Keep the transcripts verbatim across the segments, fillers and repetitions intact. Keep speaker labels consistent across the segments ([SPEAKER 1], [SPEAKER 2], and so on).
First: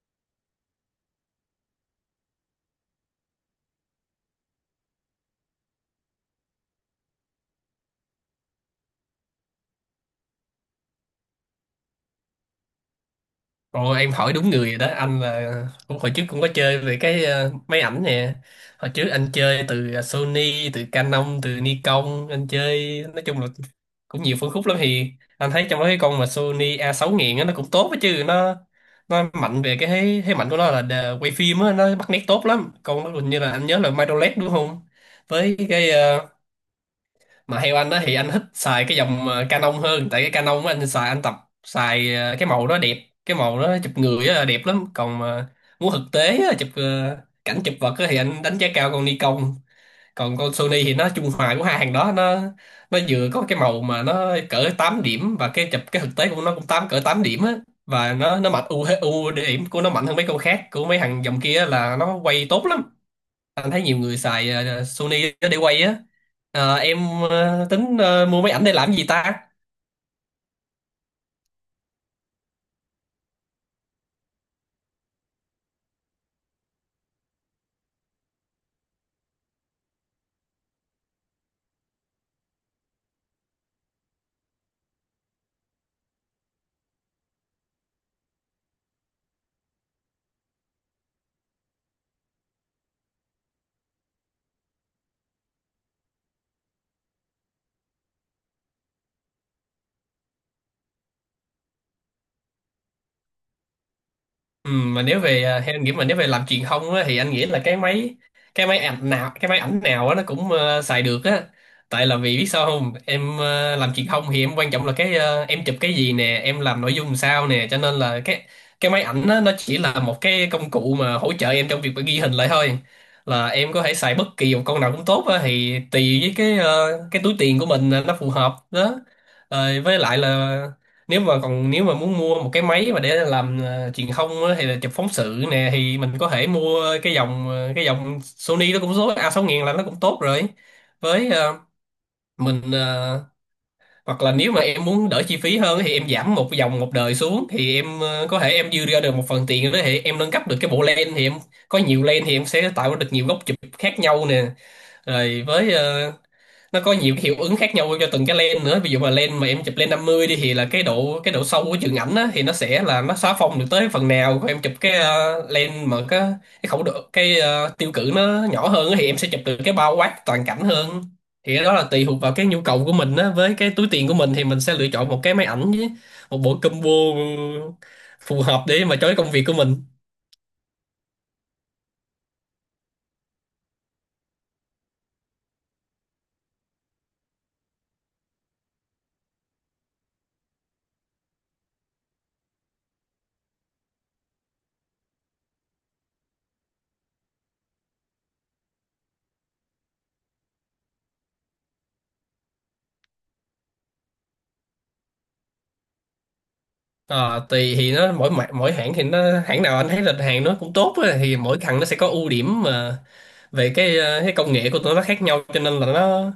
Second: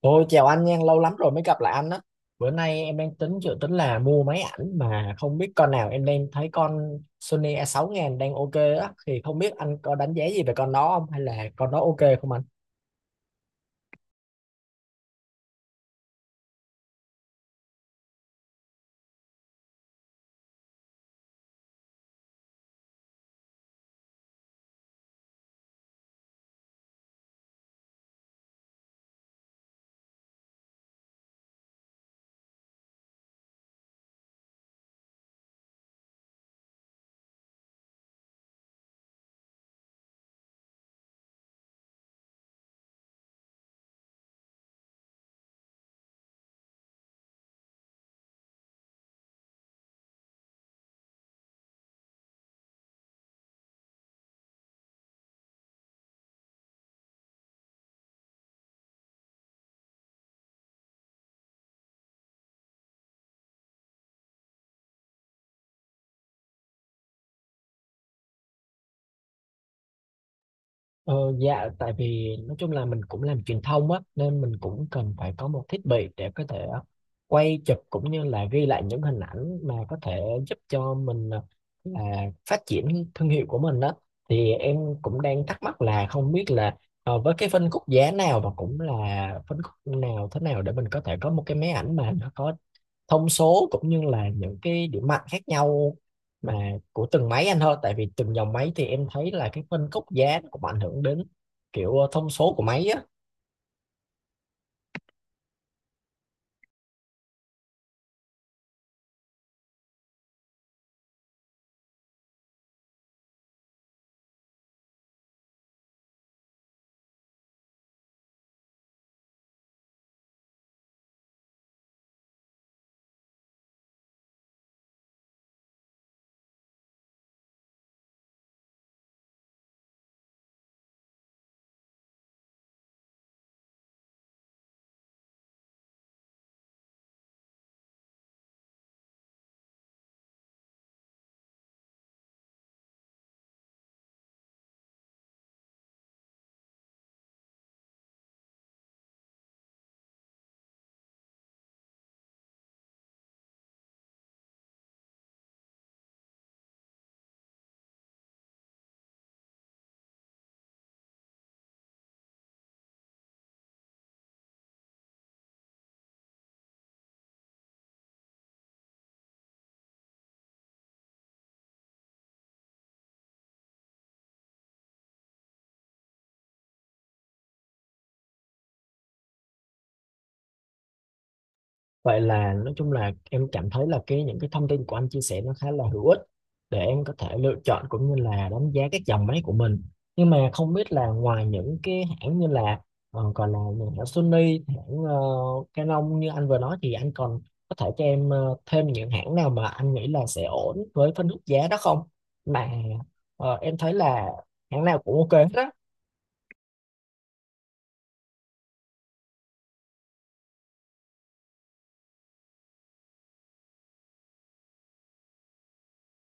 [SPEAKER 1] Tôi chào anh nha, lâu lắm rồi mới gặp lại anh á. Bữa nay em đang tính dự tính là mua máy ảnh mà không biết con nào, em đang thấy con Sony A sáu không không không đang ok á, thì không biết anh có đánh giá gì về con đó không, hay là con đó ok không?
[SPEAKER 2] Ồ, em hỏi đúng người rồi đó. Anh là cũng hồi trước cũng có chơi về cái ờ, máy ảnh nè. Hồi trước anh chơi từ ờ, Sony, từ Canon, từ Nikon, anh chơi nói chung là cũng nhiều phân khúc lắm. Thì anh thấy trong đó cái con mà Sony A sáu nghìn á nó cũng tốt á chứ. Nó nó mạnh về cái thế thế mạnh của nó là đờ- quay phim á, nó bắt nét tốt lắm. Con nó hình như là anh nhớ là micro L E D đúng không, với cái ờ, mà theo anh á, thì anh thích xài cái dòng ờ, Canon hơn, tại cái Canon của anh xài anh tập xài ờ, cái màu đó đẹp, cái màu đó chụp người á, đẹp lắm. Còn mà muốn thực tế á, chụp ờ, cảnh, chụp vật á, thì anh đánh giá cao con Nikon. Còn con Sony thì nó trung hòa của hai hàng đó. Nó nó vừa có cái màu mà nó cỡ tám điểm, và cái chụp cái thực tế của nó cũng tám, cỡ tám điểm á. Và nó nó mạnh, ưu ưu điểm của nó mạnh hơn mấy con khác của mấy thằng dòng kia là nó quay tốt lắm. Anh thấy nhiều người xài ờ, Sony để quay á. Ờ, em ờ, tính ờ, mua máy ảnh để làm gì ta?
[SPEAKER 1] Ờ, dạ tại vì nói chung là mình cũng làm truyền thông á, nên mình cũng cần phải có một thiết bị để có thể quay chụp cũng như là ghi lại những hình ảnh mà có thể giúp cho mình à, phát triển thương hiệu của mình đó. Thì em cũng đang thắc mắc là không biết là ờ, với cái phân khúc giá nào, và cũng là phân khúc nào, thế nào để mình có thể có một cái máy ảnh mà nó có thông số cũng như là những cái điểm mạnh khác nhau mà của từng máy anh, thôi tại vì từng dòng máy thì em thấy là cái phân khúc giá nó cũng ảnh hưởng đến kiểu ờ, thông số của máy á.
[SPEAKER 2] Ừ, mà nếu về à, theo anh nghĩ mà nếu về làm truyền thông á, thì anh nghĩ là cái máy, cái máy ảnh nào cái máy ảnh nào á, nó cũng ờ, xài được á. Tại là vì biết sao không em, ờ, làm truyền thông thì em quan trọng là cái ờ, em chụp cái gì nè, em làm nội dung làm sao nè, cho nên là cái cái máy ảnh á, nó chỉ là một cái công cụ mà hỗ trợ em trong việc mà ghi hình lại thôi. Là em có thể xài bất kỳ một con nào cũng tốt á, thì tùy với cái ờ, cái túi tiền của mình là nó phù hợp đó. Rồi với lại là nếu mà, còn nếu mà muốn mua một cái máy mà để làm ờ, truyền thông á, hay là chụp phóng sự nè, thì mình có thể mua cái dòng ờ, cái dòng Sony nó cũng số A sáu nghìn sáu nghìn là nó cũng tốt rồi. Với ờ, mình ờ, hoặc là nếu mà em muốn đỡ chi phí hơn thì em giảm một dòng, một đời xuống, thì em ờ, có thể em dư ra được một phần tiền đó, thì em nâng cấp được cái bộ lens, thì em có nhiều lens thì em sẽ tạo được nhiều góc chụp khác nhau nè. Rồi với ờ, nó có nhiều cái hiệu ứng khác nhau cho từng cái lens nữa. Ví dụ mà lens mà em chụp lens năm mươi đi, thì là cái độ, cái độ sâu của trường ảnh á, thì nó sẽ là nó xóa phông được tới phần nào. Còn em chụp cái ờ, lens mà cái cái khẩu độ, cái ờ, tiêu cự nó nhỏ hơn á, thì em sẽ chụp được cái bao quát toàn cảnh hơn. Thì cái đó là tùy thuộc vào cái nhu cầu của mình á, với cái túi tiền của mình, thì mình sẽ lựa chọn một cái máy ảnh với một bộ combo phù hợp để mà cho cái công việc của mình.
[SPEAKER 1] Vậy là nói chung là em cảm thấy là cái những cái thông tin của anh chia sẻ nó khá là hữu ích để em có thể lựa chọn cũng như là đánh giá các dòng máy của mình. Nhưng mà không biết là ngoài những cái hãng như là ờ, còn là những hãng Sony, hãng ờ, Canon như anh vừa nói, thì anh còn có thể cho em ờ, thêm những hãng nào mà anh nghĩ là sẽ ổn với phân khúc giá đó không? Mà ờ, em thấy là hãng nào cũng ok hết á.
[SPEAKER 2] Ờ, tùy, thì nó mỗi mã- mỗi hãng thì nó, hãng nào anh thấy là hàng nó cũng tốt á, thì mỗi thằng nó sẽ có ưu điểm mà. Vậy cái ờ, cái công nghệ của tụi nó khác nhau, cho nên là nó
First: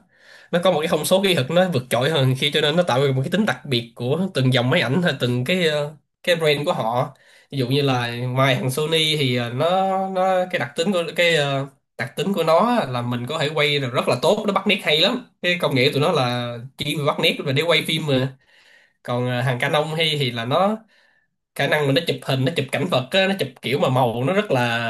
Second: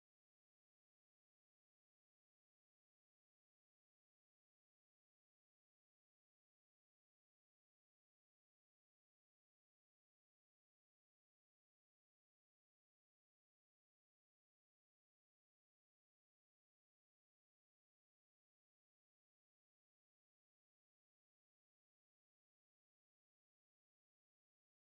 [SPEAKER 2] nó có một cái thông số kỹ thuật nó vượt trội hơn, khi cho nên nó tạo ra một cái tính đặc biệt của từng dòng máy ảnh hay từng cái ờ, cái brand của họ. Ví dụ như là ngoài thằng Sony thì ờ, nó nó cái đặc tính của cái ờ, đặc tính của nó là mình có thể quay được rất là tốt, nó bắt nét hay lắm, cái công nghệ của tụi nó là chỉ bắt nét và để quay phim mà. Còn ờ, hàng Canon hay thì là nó khả năng là nó chụp hình, nó chụp cảnh vật á, nó chụp kiểu mà màu nó rất là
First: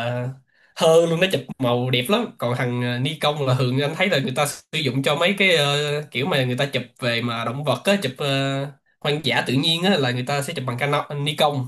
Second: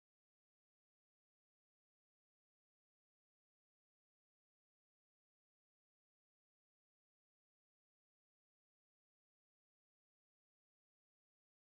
[SPEAKER 2] hơ luôn, nó chụp màu đẹp lắm. Còn thằng ờ, Nikon là thường anh thấy là người ta sử dụng cho mấy cái ờ, kiểu mà người ta chụp về mà động vật á, chụp ờ, hoang dã tự nhiên á, là người ta sẽ chụp bằng Canon, Nikon.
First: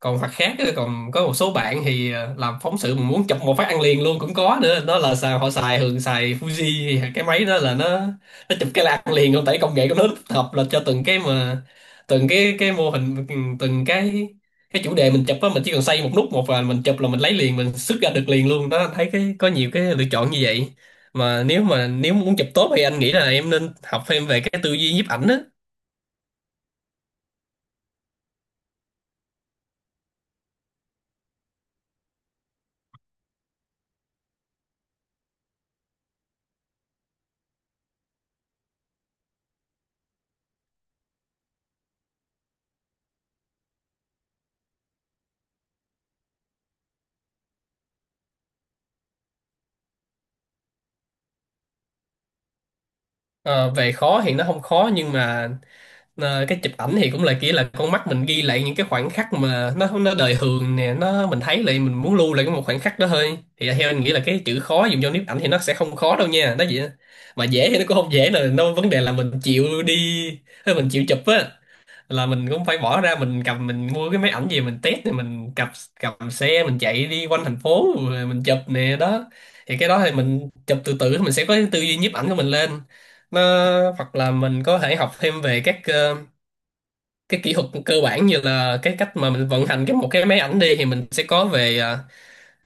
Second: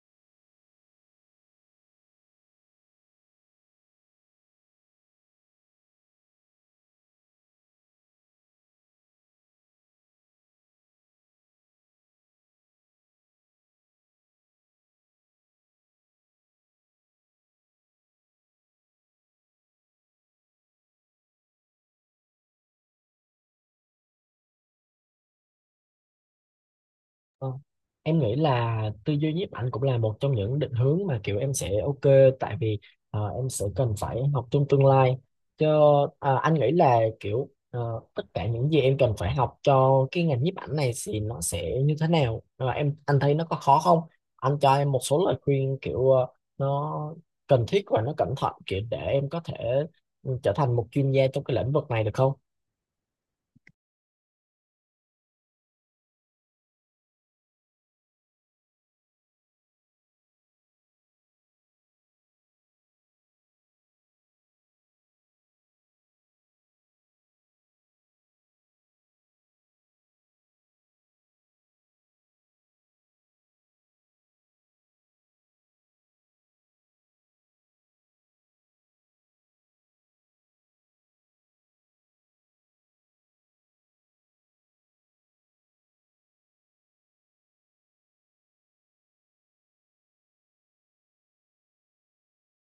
[SPEAKER 2] Còn mặt khác á, còn có một số bạn thì ờ, làm phóng sự mà muốn chụp một phát ăn liền luôn cũng có nữa, đó là xài, họ xài, thường xài Fuji. Thì cái máy đó là nó nó chụp cái là ăn liền luôn, tại công nghệ của nó tích hợp là cho từng cái mà từng cái cái mô hình, từng cái cái chủ đề mình chụp á, mình chỉ cần xoay một nút một và mình chụp là mình lấy liền, mình xuất ra được liền luôn đó. Thấy cái có nhiều cái lựa chọn như vậy. Mà nếu mà, nếu muốn chụp tốt thì anh nghĩ là em nên học thêm về cái tư duy nhiếp ảnh á.
[SPEAKER 1] Ờ, em nghĩ là tư duy nhiếp ảnh cũng là một trong những định hướng mà kiểu em sẽ ok, tại vì ờ, em sẽ cần phải học trong tương lai cho ờ, anh nghĩ là kiểu ờ, tất cả những gì em cần phải học cho cái ngành nhiếp ảnh này thì nó sẽ như thế nào. Ờ, em anh thấy nó có khó không, anh cho em một số lời khuyên kiểu ờ, nó cần thiết và nó cẩn thận kiểu để em có thể ừ, trở thành một chuyên gia trong cái lĩnh vực này được không?
[SPEAKER 2] Ờ, về khó thì nó không khó, nhưng mà Ờ, cái chụp ảnh thì cũng là kiểu là con mắt mình ghi lại những cái khoảnh khắc mà nó nó đời thường nè, nó mình thấy lại mình muốn lưu lại cái một khoảnh khắc đó thôi, thì theo anh nghĩ là cái chữ khó dùng cho nhiếp ảnh thì nó sẽ không khó đâu nha, đó vậy á. Mà dễ thì nó cũng không dễ nè, nó vấn đề là mình chịu đi hay mình chịu chụp á, là mình cũng phải bỏ ra, mình cầm, mình mua cái máy ảnh gì mình test thì mình cầm, cầm xe mình chạy đi quanh thành phố rồi mình chụp nè đó. Thì cái đó thì mình chụp từ từ mình sẽ có cái tư duy nhiếp ảnh của mình lên. Nó hoặc là mình có thể học thêm về các ờ, cái kỹ thuật cơ bản, như là cái cách mà mình vận hành cái một cái máy ảnh đi, thì mình sẽ có về à,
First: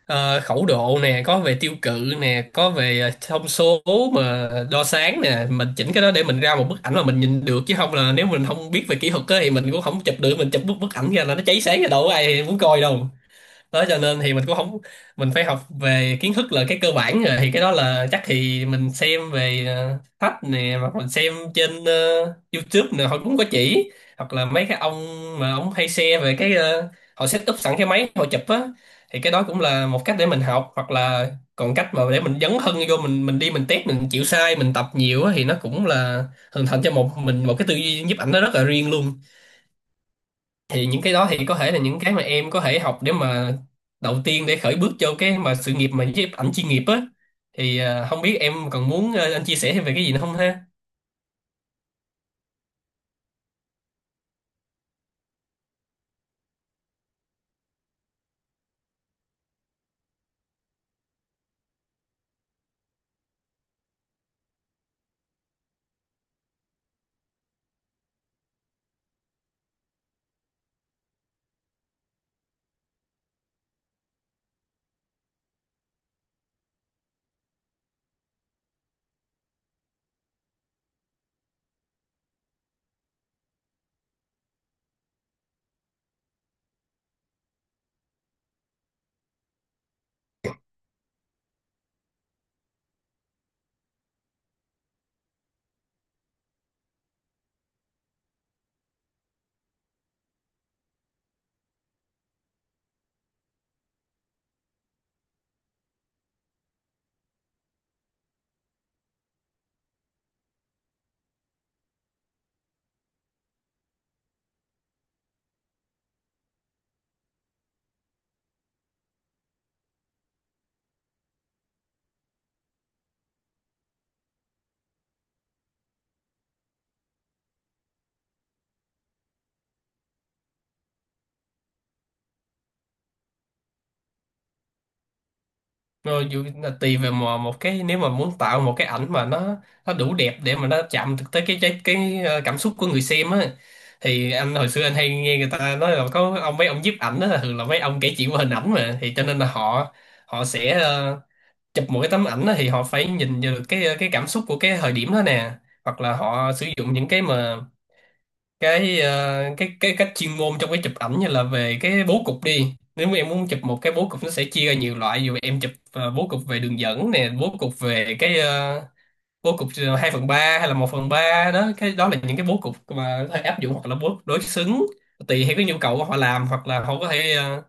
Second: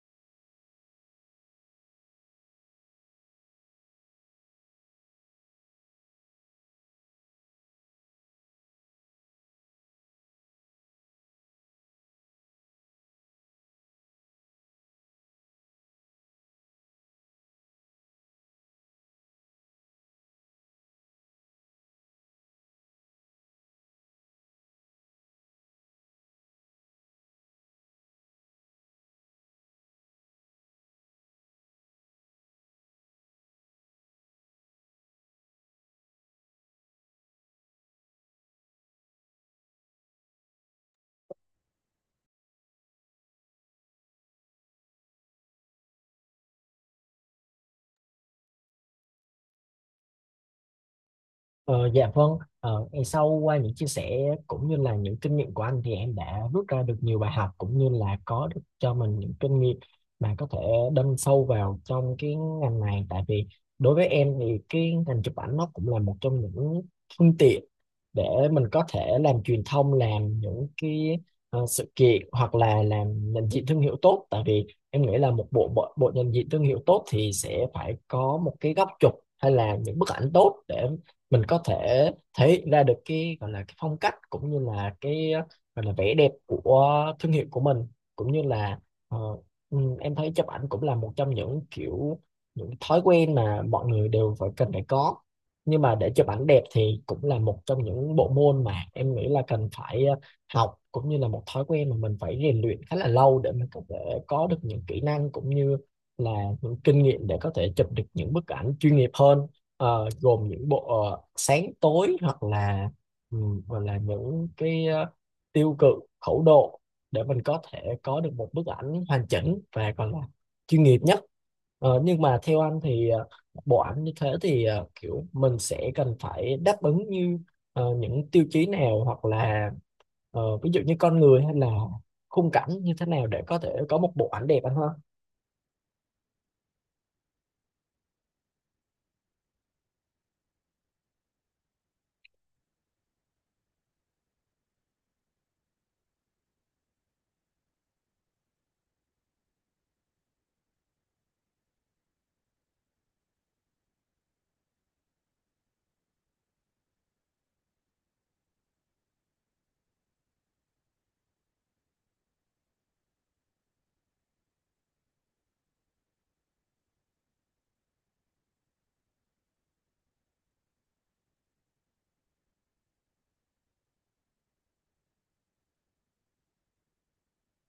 [SPEAKER 2] à, khẩu độ nè, có về tiêu cự nè, có về à, thông số mà đo sáng nè, mình chỉnh cái đó để mình ra một bức ảnh mà mình nhìn được. Chứ không là nếu mình không biết về kỹ thuật á thì mình cũng không chụp được, mình chụp bức bức ảnh ra là nó cháy sáng ra, đâu có ai muốn coi đâu. Đó, cho nên thì mình cũng không, mình phải học về kiến thức là cái cơ bản rồi. Thì cái đó là chắc thì mình xem về ờ, sách nè, hoặc mình xem trên ờ, YouTube nè, họ cũng có chỉ, hoặc là mấy cái ông mà ông hay share về cái ờ, họ set up sẵn cái máy họ chụp á, thì cái đó cũng là một cách để mình học. Hoặc là còn cách mà để mình dấn thân vô, mình mình đi, mình test, mình chịu sai, mình tập nhiều á, thì nó cũng là hình thành cho một mình một cái tư duy nhiếp ảnh nó rất là riêng luôn. Thì những cái đó thì có thể là những cái mà em có thể học để mà đầu tiên để khởi bước cho cái mà sự nghiệp mà nhiếp ảnh chuyên nghiệp á. Thì à, không biết em còn muốn ờ, anh chia sẻ thêm về cái gì nữa không ha?
[SPEAKER 1] Ờ, dạ vâng, ờ, ngày sau qua những chia sẻ cũng như là những kinh nghiệm của anh thì em đã rút ra được nhiều bài học cũng như là có được cho mình những kinh nghiệm mà có thể đâm sâu vào trong cái ngành này, tại vì đối với em thì cái ngành chụp ảnh nó cũng là một trong những phương tiện để mình có thể làm truyền thông, làm những cái ờ, sự kiện, hoặc là làm nhận diện thương hiệu tốt, tại vì em nghĩ là một bộ bộ, bộ nhận diện thương hiệu tốt thì sẽ phải có một cái góc chụp hay là những bức ảnh tốt để mình có thể thể hiện ra được cái gọi là cái phong cách cũng như là cái ờ, gọi là vẻ đẹp của thương hiệu của mình, cũng như là ờ, ừ, em thấy chụp ảnh cũng là một trong những kiểu những thói quen mà mọi người đều phải cần phải có. Nhưng mà để chụp ảnh đẹp thì cũng là một trong những bộ môn mà em nghĩ là cần phải ờ, học, cũng như là một thói quen mà mình phải rèn luyện khá là lâu để mình có thể có được những kỹ năng cũng như là những kinh nghiệm để có thể chụp được những bức ảnh chuyên nghiệp hơn. Ờ, gồm những bộ ờ, sáng tối, hoặc là ừm, hoặc là những cái ờ, tiêu cự, khẩu độ để mình có thể có được một bức ảnh hoàn chỉnh và còn là chuyên nghiệp nhất. Ờ, nhưng mà theo anh thì ờ, bộ ảnh như thế thì ờ, kiểu mình sẽ cần phải đáp ứng như ờ, những tiêu chí nào, hoặc là ờ, ví dụ như con người hay là khung cảnh như thế nào để có thể có một bộ ảnh đẹp anh ha?
[SPEAKER 2] Rồi dù là tùy về mà một cái, nếu mà muốn tạo một cái ảnh mà nó nó đủ đẹp để mà nó chạm được tới cái cái, cái ờ, cảm xúc của người xem á, thì anh hồi xưa anh hay nghe người ta nói là có ông, mấy ông nhiếp ảnh đó là thường là mấy ông kể chuyện qua hình ảnh mà, thì cho nên là họ, họ sẽ ờ, chụp một cái tấm ảnh á, thì họ phải nhìn vào được cái cái cảm xúc của cái thời điểm đó nè. Hoặc là họ sử dụng những cái mà cái ờ, cái cái cách chuyên môn trong cái chụp ảnh, như là về cái bố cục đi. Nếu mà em muốn chụp một cái bố cục, nó sẽ chia ra nhiều loại, dù em chụp ờ, bố cục về đường dẫn nè, bố cục về cái ờ, bố cục ờ, hai phần ba hay là một phần ba đó. Cái đó là những cái bố cục mà có thể áp dụng, hoặc là bố đối xứng, tùy theo cái nhu cầu của Họ làm hoặc là họ có thể ờ,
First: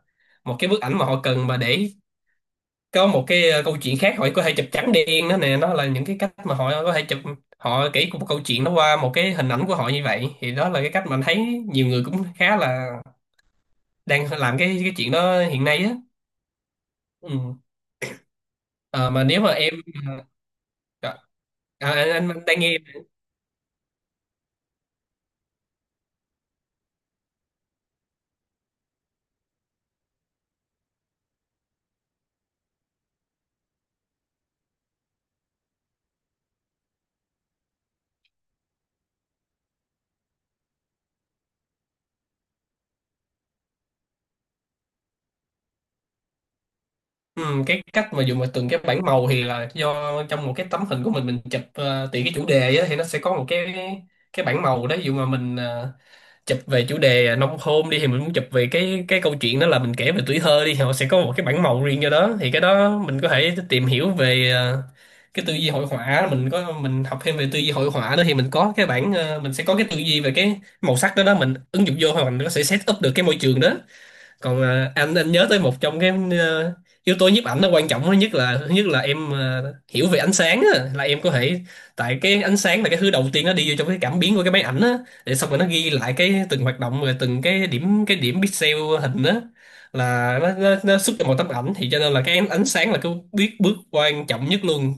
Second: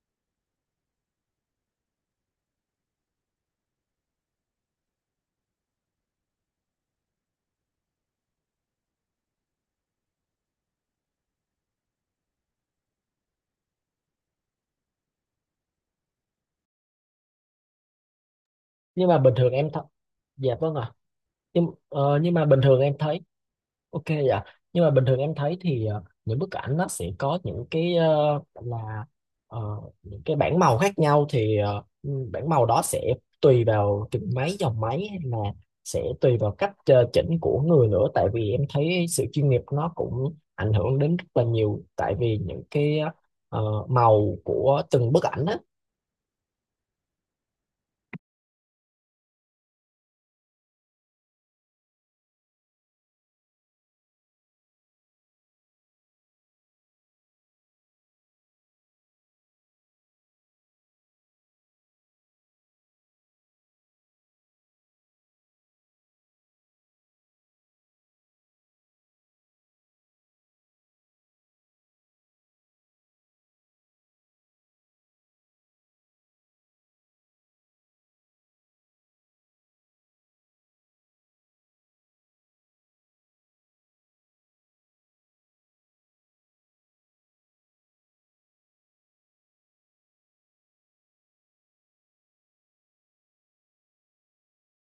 [SPEAKER 2] một cái bức ảnh mà họ cần mà để có một cái ờ, câu chuyện khác, họ có thể chụp trắng đen đó nè. Nó là những cái cách mà họ có thể chụp, họ kể một câu chuyện nó qua một cái hình ảnh của họ. Như vậy thì đó là cái cách mà anh thấy nhiều người cũng khá là đang làm cái cái chuyện đó hiện nay á. Ừ.
[SPEAKER 1] Nhưng
[SPEAKER 2] Ờ,
[SPEAKER 1] mà
[SPEAKER 2] mà
[SPEAKER 1] bình
[SPEAKER 2] nếu mà
[SPEAKER 1] thường em
[SPEAKER 2] em
[SPEAKER 1] th- Dạ vâng ạ.
[SPEAKER 2] à,
[SPEAKER 1] Nhưng
[SPEAKER 2] anh, anh
[SPEAKER 1] ờ, nhưng
[SPEAKER 2] anh
[SPEAKER 1] mà bình
[SPEAKER 2] đang nghe.
[SPEAKER 1] thường em thấy, ok dạ. Nhưng mà bình thường em thấy thì ờ, những bức ảnh nó sẽ có những cái ờ, gọi là ờ, những cái bảng màu khác nhau. Thì ờ, ừ, bảng màu đó sẽ tùy vào từng máy dòng máy, hay là sẽ tùy vào cách ờ, chỉnh của người nữa, tại vì em thấy sự chuyên nghiệp nó cũng ảnh hưởng đến rất là nhiều, tại vì những cái ờ, màu của từng bức ảnh á.
[SPEAKER 2] Ừ, cái cách mà dùng mà từng cái bảng màu thì là do trong một cái tấm hình của mình mình chụp, ờ, tùy cái chủ đề á thì nó sẽ có một cái cái bảng màu đó. Ví dụ mà mình ờ, chụp về chủ đề nông thôn đi, thì mình muốn chụp về cái cái câu chuyện đó là mình kể về tuổi thơ đi, thì họ sẽ có một cái bản màu riêng cho đó. Thì cái đó mình có thể tìm hiểu về ờ, cái tư duy hội họa, mình có mình học thêm về tư duy hội họa đó, thì mình có cái bản ờ, mình sẽ có cái tư duy về cái màu sắc đó. Đó, mình ứng dụng vô, hoặc mình có thể set up được cái môi trường đó. Còn à, anh anh nhớ tới một trong cái ờ, yếu tố nhiếp ảnh nó quan trọng nhất là thứ nhất là em ờ, hiểu về ánh sáng á, là em có thể, tại cái ánh sáng là cái thứ đầu tiên nó đi vô trong cái cảm biến của cái máy ảnh á, để xong rồi nó ghi lại cái từng hoạt động, rồi từng cái điểm cái điểm pixel hình á, là nó, nó, nó xuất ra một tấm ảnh. Thì cho nên là cái ánh sáng là cái biết bước quan trọng nhất luôn.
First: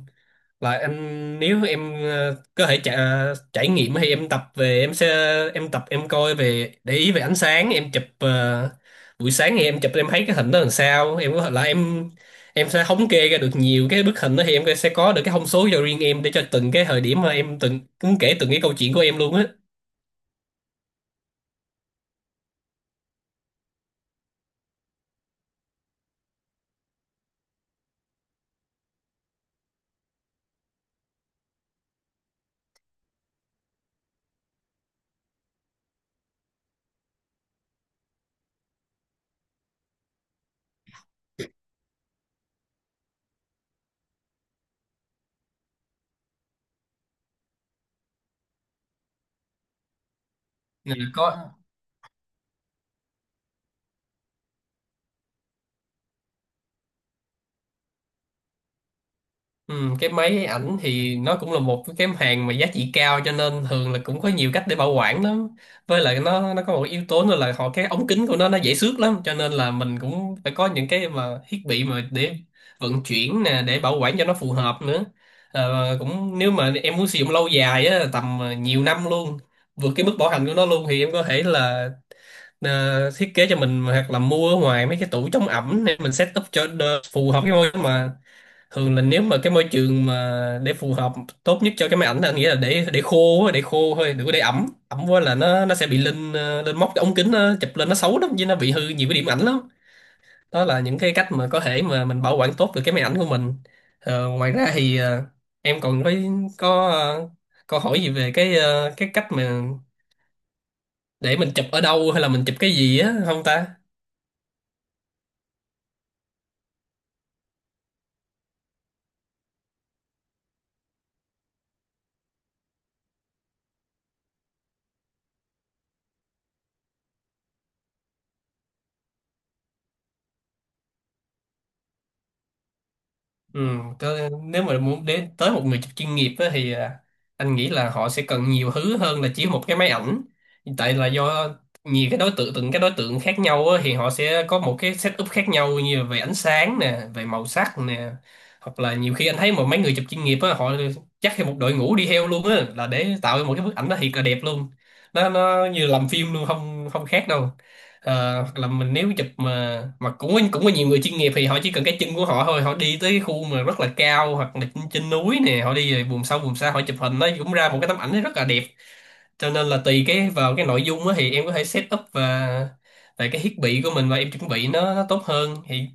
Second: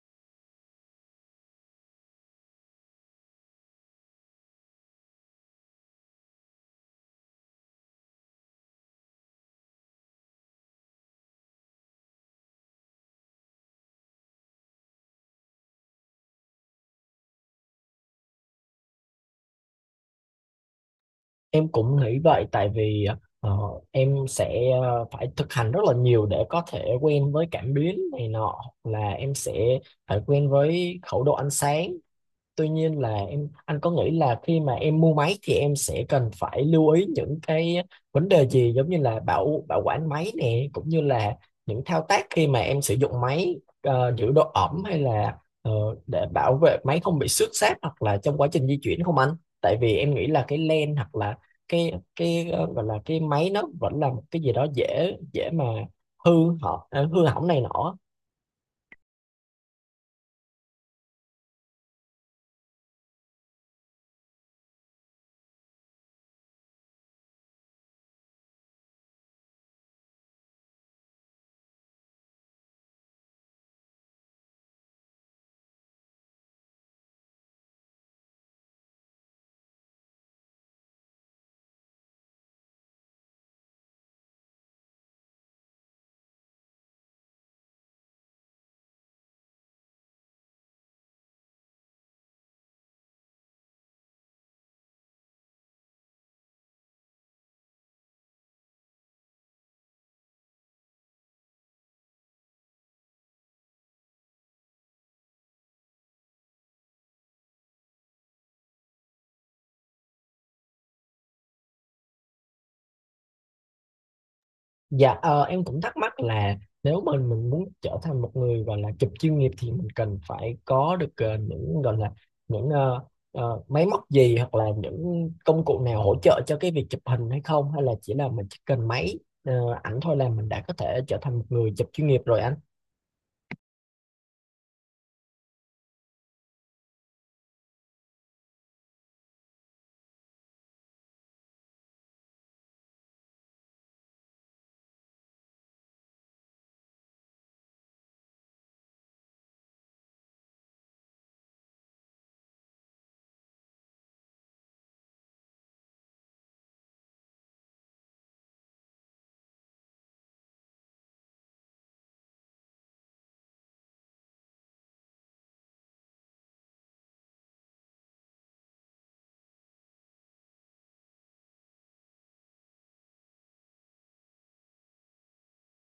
[SPEAKER 2] Là em, nếu em ờ, có thể trải, trải nghiệm thì em tập về, em sẽ em tập em coi về để ý về ánh sáng. Em chụp ờ, buổi sáng thì em chụp em thấy cái hình đó làm sao, em có thể là em em sẽ thống kê ra được nhiều cái bức hình đó, thì em sẽ có được cái thông số cho riêng em để cho từng cái thời điểm mà em từng cũng kể từng cái câu chuyện của em luôn á.
[SPEAKER 1] Em cũng nghĩ vậy, tại vì ờ, em sẽ ờ, phải thực hành rất là nhiều để có thể quen với cảm biến này nọ, hoặc là em sẽ phải quen với khẩu độ ánh sáng. Tuy nhiên là em anh có nghĩ là khi mà em mua máy thì em sẽ cần phải lưu ý những cái vấn đề gì, giống như là bảo bảo quản máy nè, cũng như là những thao tác khi mà em sử dụng máy, ờ, giữ độ ẩm, hay là ờ, để bảo vệ máy không bị xước xát hoặc là trong quá trình di chuyển không anh? Tại vì em nghĩ là cái
[SPEAKER 2] Ừ,
[SPEAKER 1] len, hoặc là
[SPEAKER 2] có.
[SPEAKER 1] cái cái ờ, gọi là cái máy, nó vẫn là một cái gì đó dễ dễ mà hư, họ ờ, hư hỏng này nọ.
[SPEAKER 2] Ừ, cái máy ảnh thì nó cũng là một cái hàng mà giá trị cao, cho nên thường là cũng có nhiều cách để bảo quản lắm. Với lại nó nó có một yếu tố nữa là họ cái ống kính của nó nó dễ xước lắm, cho nên là mình cũng phải có những cái mà thiết bị mà để vận chuyển nè, để bảo quản cho nó phù hợp nữa. Ờ, cũng nếu mà em muốn sử dụng lâu dài á, tầm ờ, nhiều năm luôn, vượt cái mức bảo hành của nó luôn, thì em có thể là ờ, thiết kế cho mình hoặc là mua ở ngoài mấy cái tủ chống ẩm để mình set up cho đ- phù hợp cái môi trường. Mà thường là nếu mà cái môi trường mà để phù hợp tốt nhất cho cái máy ảnh là anh nghĩ là để để khô á, để khô thôi, đừng có để ẩm ẩm quá là nó nó sẽ bị lên ờ, lên móc cái ống kính, nó chụp lên nó xấu lắm, chứ nó bị hư nhiều cái điểm ảnh lắm. Đó là những cái cách mà có thể mà mình bảo quản tốt được cái máy ảnh của mình. Ờ, ngoài ra thì ờ, em còn có có ờ, câu hỏi gì về cái ờ, cái cách mà để mình chụp ở đâu hay là mình chụp cái gì á không ta?
[SPEAKER 1] Dạ ờ, em cũng thắc mắc là nếu mình mình muốn trở thành một người gọi là chụp chuyên nghiệp, thì mình cần phải có được ờ, những gọi là những ờ, ờ, máy móc gì, hoặc là những công cụ nào hỗ trợ cho cái việc chụp hình hay không, hay là chỉ là mình chỉ cần máy ờ, ảnh thôi là mình đã có thể trở thành một người chụp chuyên nghiệp rồi anh?
[SPEAKER 2] Ừ, cơ, nếu mà muốn đến tới một người chụp chuyên nghiệp á, thì à, anh nghĩ là họ sẽ cần nhiều thứ hơn là chỉ một cái máy ảnh. Tại là do nhiều cái đối tượng, từng cái đối tượng khác nhau á, thì họ sẽ có một cái setup khác nhau, như là về ánh sáng nè, về màu sắc nè, hoặc là nhiều khi anh thấy một mấy người chụp chuyên nghiệp á, họ chắc thêm một đội ngũ đi theo luôn á, là để tạo ra một cái bức ảnh nó thiệt là đẹp luôn. Nó nó như làm phim luôn, không không khác đâu. Ờ, hoặc là mình nếu chụp mà mà cũng có, cũng có nhiều người chuyên nghiệp thì họ chỉ cần cái chân của họ thôi, họ đi tới cái khu mà rất là cao, hoặc là trên, trên núi nè, họ đi về vùng sâu vùng xa họ chụp hình, nó cũng ra một cái tấm ảnh rất là đẹp. Cho nên là tùy cái vào cái nội dung á, thì em có thể set up và về cái thiết bị của mình, và em chuẩn bị nó, nó tốt hơn, thì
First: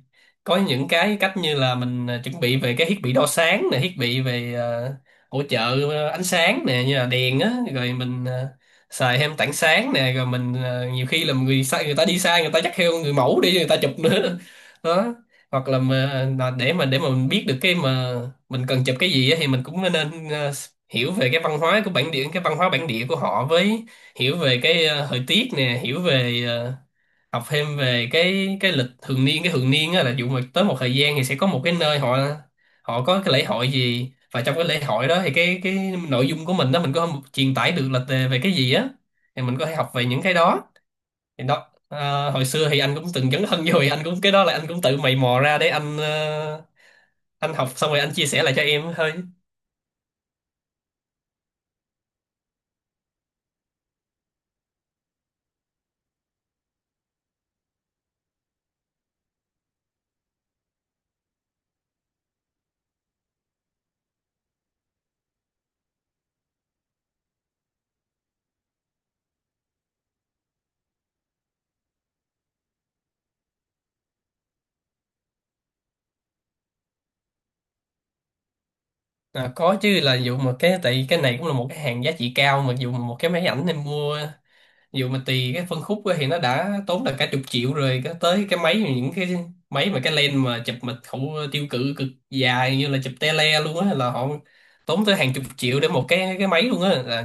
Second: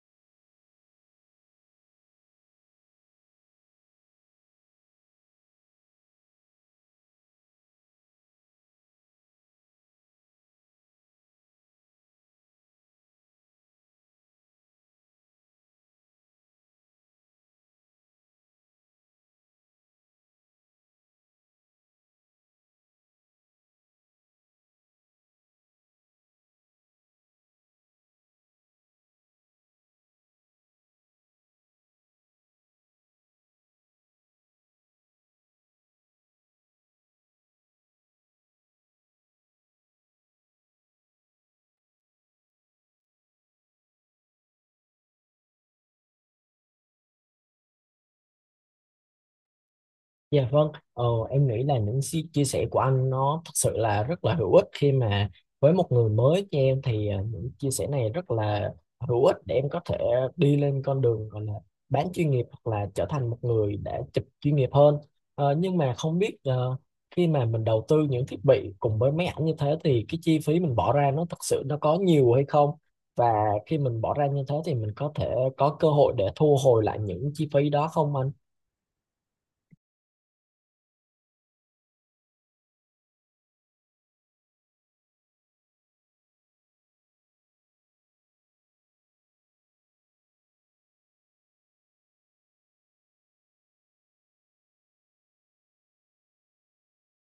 [SPEAKER 2] có những cái cách như là mình à, chuẩn bị về cái thiết bị đo sáng nè, thiết bị về à, hỗ trợ à, ánh sáng nè, như là đèn á, rồi mình à, xài thêm tảng sáng nè, rồi mình à, nhiều khi là người sai người ta đi, sai người ta dắt theo người mẫu đi người ta chụp nữa. Đó, hoặc là mà là để mà để mà mình biết được cái mà mình cần chụp cái gì á, thì mình cũng nên ờ, hiểu về cái văn hóa của bản địa, cái văn hóa bản địa của họ, với hiểu về cái ờ, thời tiết nè, hiểu về ờ, học thêm về cái cái lịch thường niên, cái thường niên á, là dụ mà tới một thời gian thì sẽ có một cái nơi họ họ có cái lễ hội gì, và trong cái lễ hội đó thì cái cái nội dung của mình đó mình có truyền tải được là về cái gì á, thì mình có thể học về những cái đó. Thì đó à, hồi xưa thì anh cũng từng dấn thân vô, thì anh cũng cái đó là anh cũng tự mày mò ra để anh ờ, anh học xong rồi anh chia sẻ lại cho em thôi.
[SPEAKER 1] Dạ vâng, ờ, em nghĩ là những si- chia sẻ của anh nó thật sự là rất là hữu ích, khi mà với một người mới như em thì ờ, những chia sẻ này rất là hữu ích để em có thể đi lên con đường gọi là bán chuyên nghiệp, hoặc là trở thành một người đã chụp chuyên nghiệp hơn. Ờ, nhưng mà không biết ờ, khi mà mình đầu tư những thiết bị cùng với máy ảnh như thế thì cái chi phí mình bỏ ra nó thật sự nó có nhiều hay không? Và khi mình bỏ ra như thế thì mình có thể có cơ hội để thu hồi lại những chi phí đó không anh?
[SPEAKER 2] À, có chứ, là dụ mà cái tại vì cái này cũng là một cái hàng giá trị cao, mà dụ mà một cái máy ảnh em mua dù mà tùy cái phân khúc á, thì nó đã tốn là cả chục triệu rồi, cái tới cái máy, những cái máy mà cái lens mà chụp mà khẩu tiêu cự cực dài như là chụp tele luôn á, là họ tốn tới hàng chục triệu để một cái cái máy luôn á, là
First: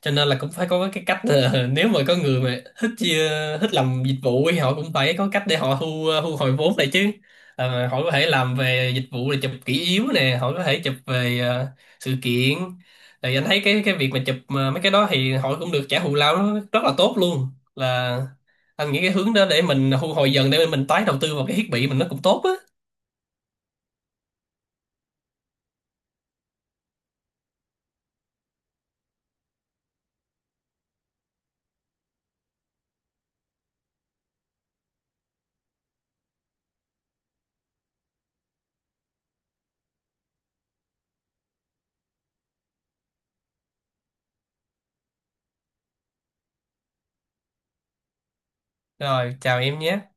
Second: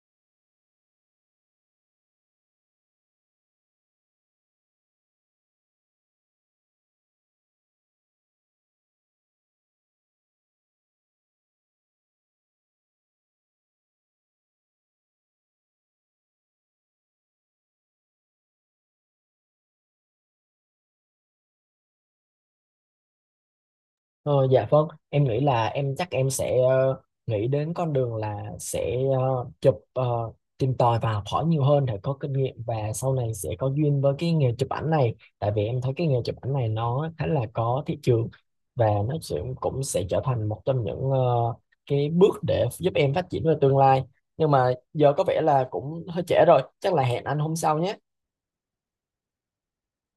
[SPEAKER 2] cho nên là cũng phải có cái cách là, nếu mà có người mà thích chia- thích làm dịch vụ thì họ cũng phải có cách để họ thu ờ, thu hồi vốn lại chứ. Ờ, họ có thể làm về dịch vụ là chụp kỷ yếu nè, họ có thể chụp về ờ, sự kiện, thì anh thấy cái cái việc mà chụp mà mấy cái đó thì họ cũng được trả thù lao nó rất là tốt luôn. Là anh nghĩ cái hướng đó để mình thu hồi dần để mình tái đầu tư vào cái thiết bị mình nó cũng tốt á.
[SPEAKER 1] Ờ, dạ vâng, em nghĩ là em chắc em sẽ ờ, nghĩ đến con đường là sẽ ờ, chụp ờ, tìm tòi và học hỏi nhiều hơn để có kinh nghiệm, và sau này sẽ có duyên với cái nghề chụp ảnh này. Tại vì em thấy cái nghề chụp ảnh này nó khá là có thị trường, và nó sẽ cũng sẽ trở thành một trong những ờ, cái bước để giúp em phát triển về tương lai. Nhưng mà giờ có vẻ là cũng hơi trễ rồi, chắc là hẹn anh hôm sau nhé.
[SPEAKER 2] Rồi, chào em nhé.